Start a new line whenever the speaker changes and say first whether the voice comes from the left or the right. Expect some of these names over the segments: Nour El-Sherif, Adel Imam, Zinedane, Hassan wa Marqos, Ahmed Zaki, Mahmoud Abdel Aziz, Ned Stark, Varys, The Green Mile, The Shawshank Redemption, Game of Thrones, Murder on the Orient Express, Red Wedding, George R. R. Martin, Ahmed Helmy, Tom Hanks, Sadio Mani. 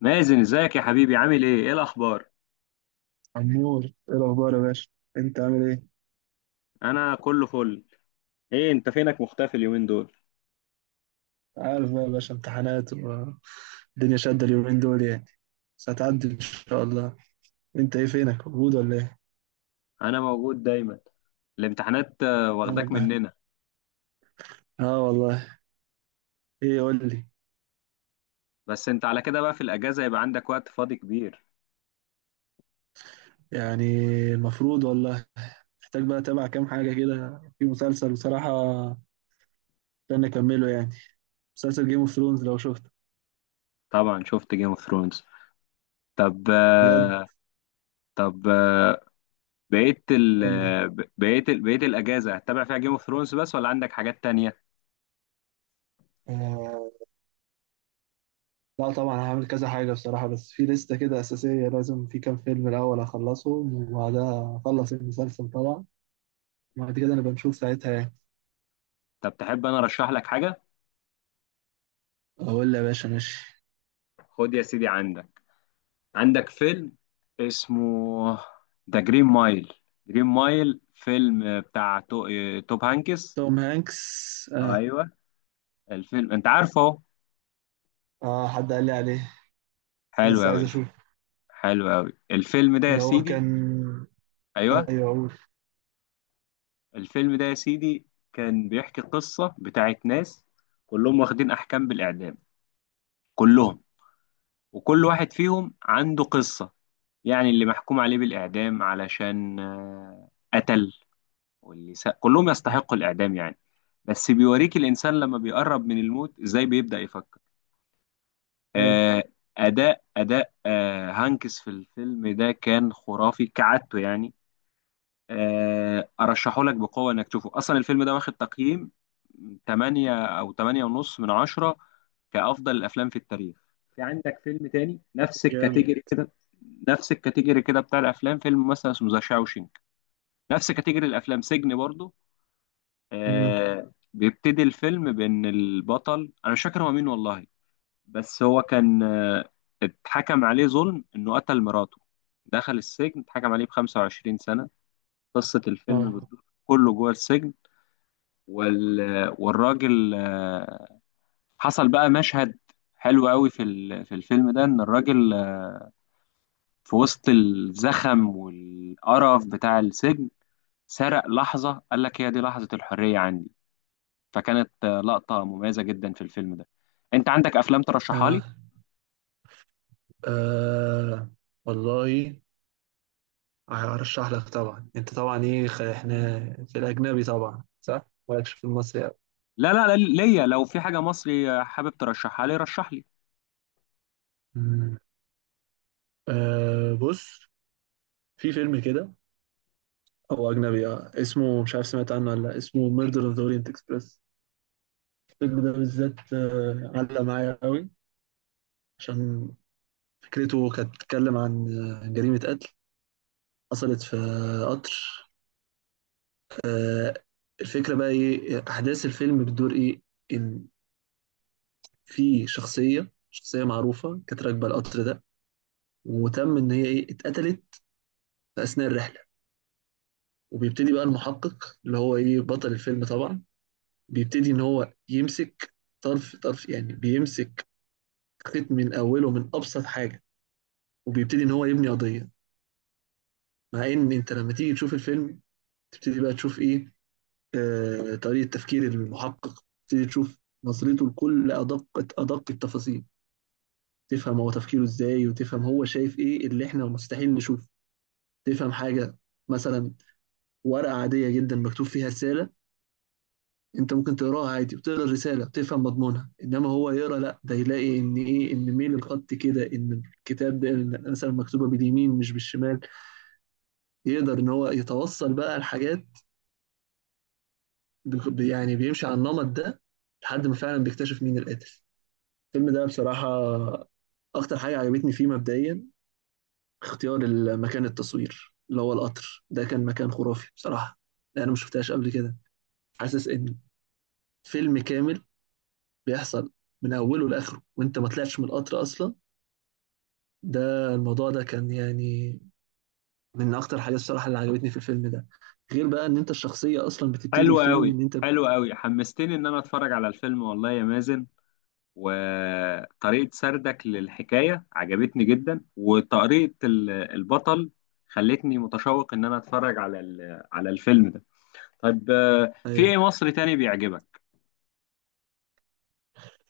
left: مازن، ازيك يا حبيبي؟ عامل ايه الاخبار؟
right: عمور، ايه الاخبار يا باشا؟ انت عامل ايه؟
left: انا كله فل. ايه انت فينك مختفي اليومين دول؟
right: عارف بقى يا باشا، امتحانات والدنيا شادة اليومين دول يعني، بس هتعدي ان شاء الله. انت ايه، فينك؟ موجود ولا ايه؟
left: انا موجود دايما. الامتحانات
right: يا
left: واخداك
right: رب.
left: مننا.
right: اه والله. ايه، قول لي.
left: بس انت على كده بقى في الاجازه يبقى عندك وقت فاضي كبير.
right: يعني المفروض والله، محتاج بقى اتابع كام حاجة كده في مسلسل بصراحة، استنى اكمله يعني. مسلسل جيم اوف ثرونز، لو شفته
left: طبعا شفت جيم اوف ثرونز. طب
right: بجد
left: آه، طب، بقيت ال
right: قول لي.
left: آه، ب- بقيت ال- بقيت الاجازه هتتابع فيها جيم اوف ثرونز بس، ولا عندك حاجات تانية؟
right: آه لا طبعا هعمل كذا حاجة بصراحة، بس في لستة كده أساسية، لازم في كام فيلم الأول أخلصهم وبعدها أخلص المسلسل طبعا. بعد كده نبقى نشوف ساعتها يعني.
left: طب تحب انا ارشح لك حاجه؟
right: اقول له يا باشا ماشي.
left: خد يا سيدي، عندك، عندك فيلم اسمه ذا جرين مايل. جرين مايل فيلم بتاع تو... آه، توب هانكس.
right: توم هانكس، اه.
left: ايوه. الفيلم انت عارفه اهو.
right: اه، حد قال لي عليه، بس
left: حلو
right: لسه عايز
left: قوي،
right: اشوف.
left: حلو قوي الفيلم ده يا
right: اللي هو
left: سيدي.
right: كان.
left: ايوه.
right: ايوه، اقول.
left: الفيلم ده يا سيدي كان بيحكي قصة بتاعت ناس، كلهم واخدين احكام بالاعدام، كلهم، وكل واحد فيهم عنده قصة. يعني اللي محكوم عليه بالاعدام علشان قتل، كلهم يستحقوا الإعدام يعني. بس بيوريك الإنسان لما بيقرب من الموت إزاي بيبدأ يفكر.
right: حلو.
left: آه أداء هانكس في الفيلم ده كان خرافي كعادته يعني. أرشحه لك بقوة إنك تشوفه. أصلا الفيلم ده واخد تقييم 8 أو 8 ونص من 10 كأفضل الأفلام في التاريخ. في عندك فيلم تاني نفس
right: جامد.
left: الكاتيجوري كده، نفس الكاتيجوري كده، بتاع الأفلام، فيلم مثلا اسمه ذا شاوشينك، نفس كاتيجوري الأفلام، سجن برضه.
right: مم.
left: بيبتدي الفيلم بان البطل، انا مش فاكر هو مين والله، بس هو كان اتحكم عليه ظلم انه قتل مراته. دخل السجن، اتحكم عليه ب 25 سنة. قصة الفيلم
right: اه.
left: بتدور كله جوه السجن. وال... والراجل حصل بقى مشهد حلو قوي في الفيلم ده، ان الراجل في وسط الزخم والقرف بتاع السجن سرق لحظة، قال لك هي دي لحظة الحرية عندي. فكانت لقطة مميزة جدا في الفيلم ده. انت عندك افلام ترشحها لي؟
right: اه. آه، والله هرشح لك طبعا. انت طبعا ايه، احنا في الاجنبي طبعا صح، مالكش في المصري أوي.
left: لا لا لا، ليا لو في حاجة مصري حابب ترشحها لي، رشح لي.
right: مم. آه بص، في فيلم كده هو اجنبي آه. اسمه، مش عارف سمعت عنه ولا لا، اسمه ميردر اوف ذا اورينت اكسبريس. الفيلم ده بالذات علق معايا قوي، عشان فكرته كانت بتتكلم عن جريمة قتل حصلت في قطر. آه، الفكرة بقى إيه، أحداث الفيلم بتدور إيه؟ إن في شخصية معروفة كانت راكبة القطر ده، وتم إن هي إيه، اتقتلت في أثناء الرحلة. وبيبتدي بقى المحقق، اللي هو إيه، بطل الفيلم طبعا، بيبتدي إن هو يمسك طرف يعني، بيمسك خيط من أوله، من أبسط حاجة، وبيبتدي إن هو يبني قضية. مع ان انت لما تيجي تشوف الفيلم، تبتدي بقى تشوف ايه، آه، طريقه تفكير المحقق، تبتدي تشوف نظرته لكل ادق التفاصيل. تفهم هو تفكيره ازاي، وتفهم هو شايف ايه اللي احنا مستحيل نشوفه. تفهم حاجه مثلا، ورقه عاديه جدا مكتوب فيها رساله، انت ممكن تقراها عادي وتقرا الرساله وتفهم مضمونها، انما هو يقرا لا، ده يلاقي ان ايه، ان ميل الخط كده، ان الكتاب ده مثلا مكتوبه باليمين مش بالشمال. يقدر ان هو يتوصل بقى لحاجات. يعني بيمشي على النمط ده، لحد ما فعلا بيكتشف مين القاتل. الفيلم ده بصراحة، أكتر حاجة عجبتني فيه مبدئيا، اختيار مكان التصوير. اللي هو القطر ده كان مكان خرافي بصراحة، لأن أنا ما شفتهاش قبل كده. حاسس إن فيلم كامل بيحصل من أوله لآخره، وأنت ما طلعتش من القطر أصلا. ده الموضوع ده كان يعني من أكتر حاجات الصراحة اللي عجبتني في الفيلم ده، غير بقى إن أنت الشخصية أصلا بتبتدي
left: حلو
right: الفيلم
left: قوي،
right: إن أنت.
left: حلو قوي، حمستني ان انا اتفرج على الفيلم والله يا مازن. وطريقة سردك للحكاية عجبتني جدا، وطريقة البطل خلتني متشوق ان انا اتفرج على الفيلم ده. طيب في ايه
right: أيوه.
left: مصري تاني بيعجبك؟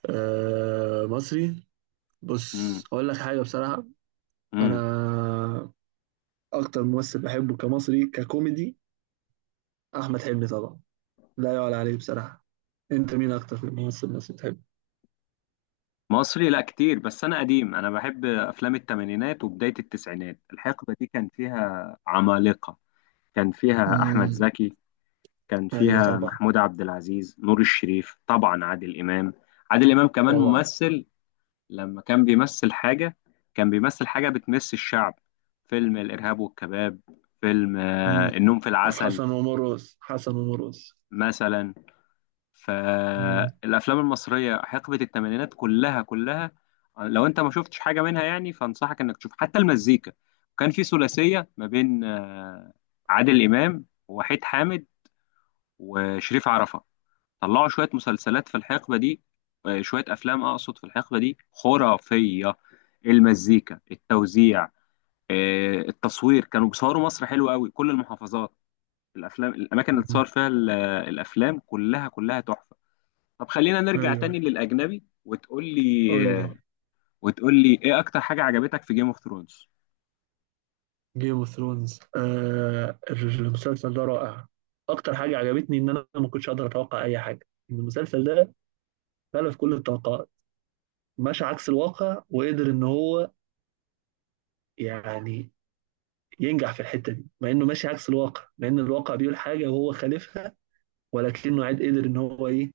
right: آه، مصري. بص أقول لك حاجة بصراحة،
left: امم
right: انا اكتر ممثل بحبه كمصري ككوميدي احمد حلمي طبعا، لا يعلى عليه بصراحه. انت مين اكتر ممثل مصري بتحبه؟
left: مصري، لا كتير، بس انا قديم، انا بحب افلام الثمانينات وبدايه التسعينات. الحقبه دي كان فيها عمالقه. كان فيها احمد
right: امم.
left: زكي، كان
right: ايوه
left: فيها
right: طبعا.
left: محمود عبد العزيز، نور الشريف، طبعا عادل امام. عادل امام كمان
right: طبعا.
left: ممثل، لما كان بيمثل حاجه كان بيمثل حاجه بتمس الشعب. فيلم الارهاب والكباب، فيلم
right: امم.
left: النوم في العسل،
right: حسن ومرقص، حسن ومرقص.
left: مثلا.
right: امم.
left: فالافلام المصريه حقبه الثمانينات كلها كلها، لو انت ما شفتش حاجه منها يعني فانصحك انك تشوف، حتى المزيكا. كان في ثلاثيه ما بين عادل امام ووحيد حامد وشريف عرفه، طلعوا شويه مسلسلات في الحقبه دي، شويه افلام اقصد في الحقبه دي خرافيه. المزيكا، التوزيع، التصوير، كانوا بيصوروا مصر حلو قوي، كل المحافظات. الافلام، الاماكن اللي
right: أمم.
left: اتصور فيها الافلام كلها كلها تحفه. طب خلينا نرجع تاني
right: ايوه،
left: للأجنبي، وتقول لي
right: قول لي.
left: وتقول لي إيه أكتر حاجة عجبتك في جيم اوف ثرونز؟
right: جيم اوف ثرونز، آه، المسلسل ده رائع. اكتر حاجه عجبتني ان انا ما كنتش اقدر اتوقع اي حاجه، إن المسلسل ده خلف كل التوقعات، مشى عكس الواقع، وقدر ان هو يعني ينجح في الحتة دي، مع انه ماشي عكس الواقع، مع ان الواقع بيقول حاجة وهو خالفها، ولكنه عاد قدر ان هو ايه،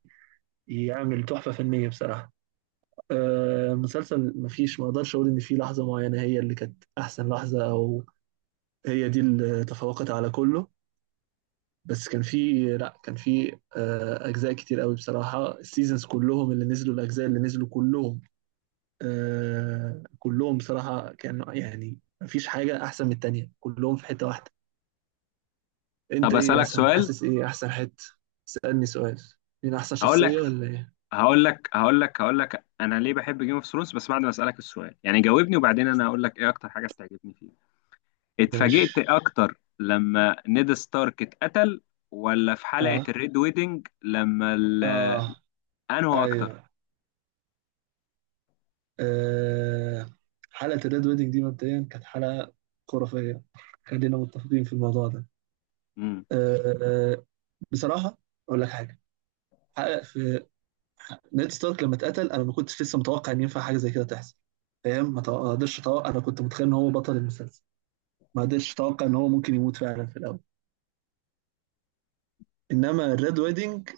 right: يعمل تحفة فنية بصراحة. آه مسلسل مفيش، ما اقدرش اقول ان في لحظة معينة هي اللي كانت احسن لحظة، او هي دي اللي تفوقت على كله. بس كان في لا كان في آه اجزاء كتير قوي بصراحة. السيزونز كلهم اللي نزلوا، الاجزاء اللي نزلوا كلهم، آه، كلهم بصراحة كانوا يعني مفيش حاجة احسن من التانية، كلهم في حتة واحدة. انت
left: طب
right: ايه
left: أسألك
right: مثلا،
left: سؤال.
right: حاسس ايه احسن حته؟ سألني سؤال، مين احسن
left: هقول لك
right: شخصيه ولا ايه؟
left: هقول لك أنا ليه بحب جيم اوف ثرونز، بس بعد ما أسألك السؤال يعني، جاوبني وبعدين أنا هقول لك إيه أكتر حاجة بتعجبني فيه. اتفاجئت
right: ماشي.
left: أكتر لما نيد ستارك اتقتل، ولا في حلقة
right: اه.
left: الريد ويدنج لما
right: اه.
left: أنهو أكتر؟
right: ايوه. آه. حلقة الريد ويدنج دي مبدئيا كانت حلقة خرافية، خلينا متفقين في الموضوع ده. آه. آه، بصراحة اقول لك حاجة، حلقة في نيد ستارك لما اتقتل، انا ما كنتش لسه متوقع ان ينفع حاجة زي كده تحصل. فاهم؟ ما قدرتش اتوقع، انا كنت متخيل ان هو بطل المسلسل، ما قدرتش اتوقع ان هو ممكن يموت فعلا في الاول. انما الريد ويدنج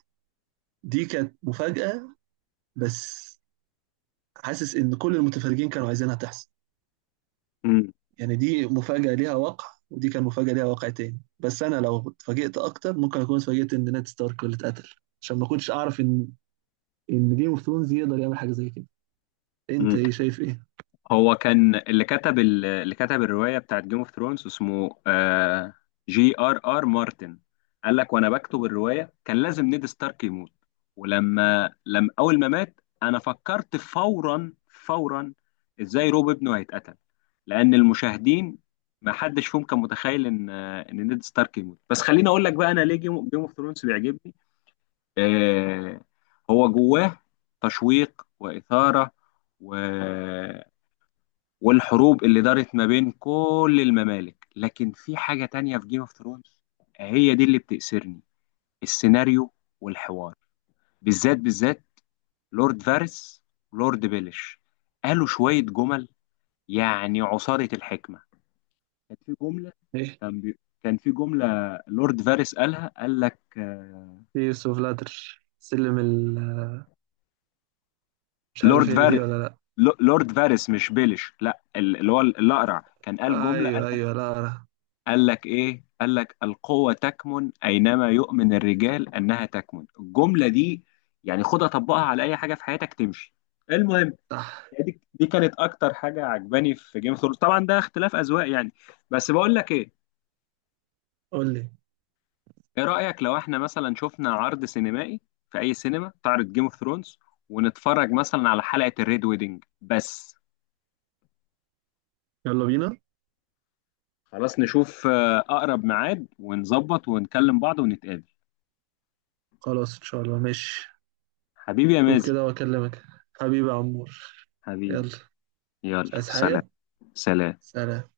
right: دي كانت مفاجأة بس، حاسس ان كل المتفرجين كانوا عايزينها تحصل.
left: امم
right: يعني دي مفاجأة ليها واقع، ودي كان مفاجأة ليها واقع تاني، بس انا لو اتفاجئت اكتر ممكن اكون اتفاجئت ان نيد ستارك هو اللي اتقتل. عشان ما كنتش اعرف ان ان جيم اوف ثرونز يقدر يعمل حاجة زي كده. انت ايه، شايف ايه؟
left: هو كان اللي كتب الروايه بتاعت جيم اوف ثرونز اسمه جي ار ار مارتن. قال لك وانا بكتب الروايه كان لازم نيد ستارك يموت. ولما اول ما مات انا فكرت فورا فورا ازاي روب ابنه هيتقتل. لان المشاهدين ما حدش فيهم كان متخيل ان نيد ستارك يموت. بس خليني اقول لك بقى انا ليه جيم اوف ثرونز بيعجبني. آه، هو جواه تشويق واثاره، و والحروب اللي دارت ما بين كل الممالك. لكن في حاجة تانية في جيم اوف ثرونز هي دي اللي بتأسرني، السيناريو والحوار، بالذات بالذات لورد فارس ولورد بيليش، قالوا شوية جمل يعني عصارة الحكمة. كان في جملة،
right: ايه،
left: كان بي... كان في جملة لورد فارس قالها، قال لك
right: ايه اوف لاتر سلم ال، مش
left: لورد
right: عارف هي دي
left: فارس،
right: ولا لا.
left: لورد فارس مش بيليش، لا اللي هو الأقرع، كان قال جملة
right: ايوه ايوه، لا لا.
left: قال لك ايه، قال لك القوة تكمن اينما يؤمن الرجال انها تكمن. الجملة دي يعني خدها طبقها على اي حاجة في حياتك تمشي. المهم،
right: صح.
left: يعني دي كانت اكتر حاجة عجباني في جيم اوف ثرونز، طبعا ده اختلاف اذواق يعني. بس بقول لك ايه،
right: قول لي.
left: ايه رأيك لو احنا مثلا شفنا عرض سينمائي في اي سينما تعرض جيم اوف ثرونز ونتفرج مثلا على حلقة الريد ويدنج بس؟
right: يلا بينا.
left: خلاص نشوف اقرب ميعاد ونظبط ونكلم بعض ونتقابل.
right: خلاص ان شاء الله، ماشي.
left: حبيبي يا
right: شوف
left: مازن،
right: كده واكلمك. حبيبي يا عمور.
left: حبيبي،
right: يلا.
left: يلا
right: مش عايز
left: سلام.
right: حاجة.
left: سلام.
right: سلام.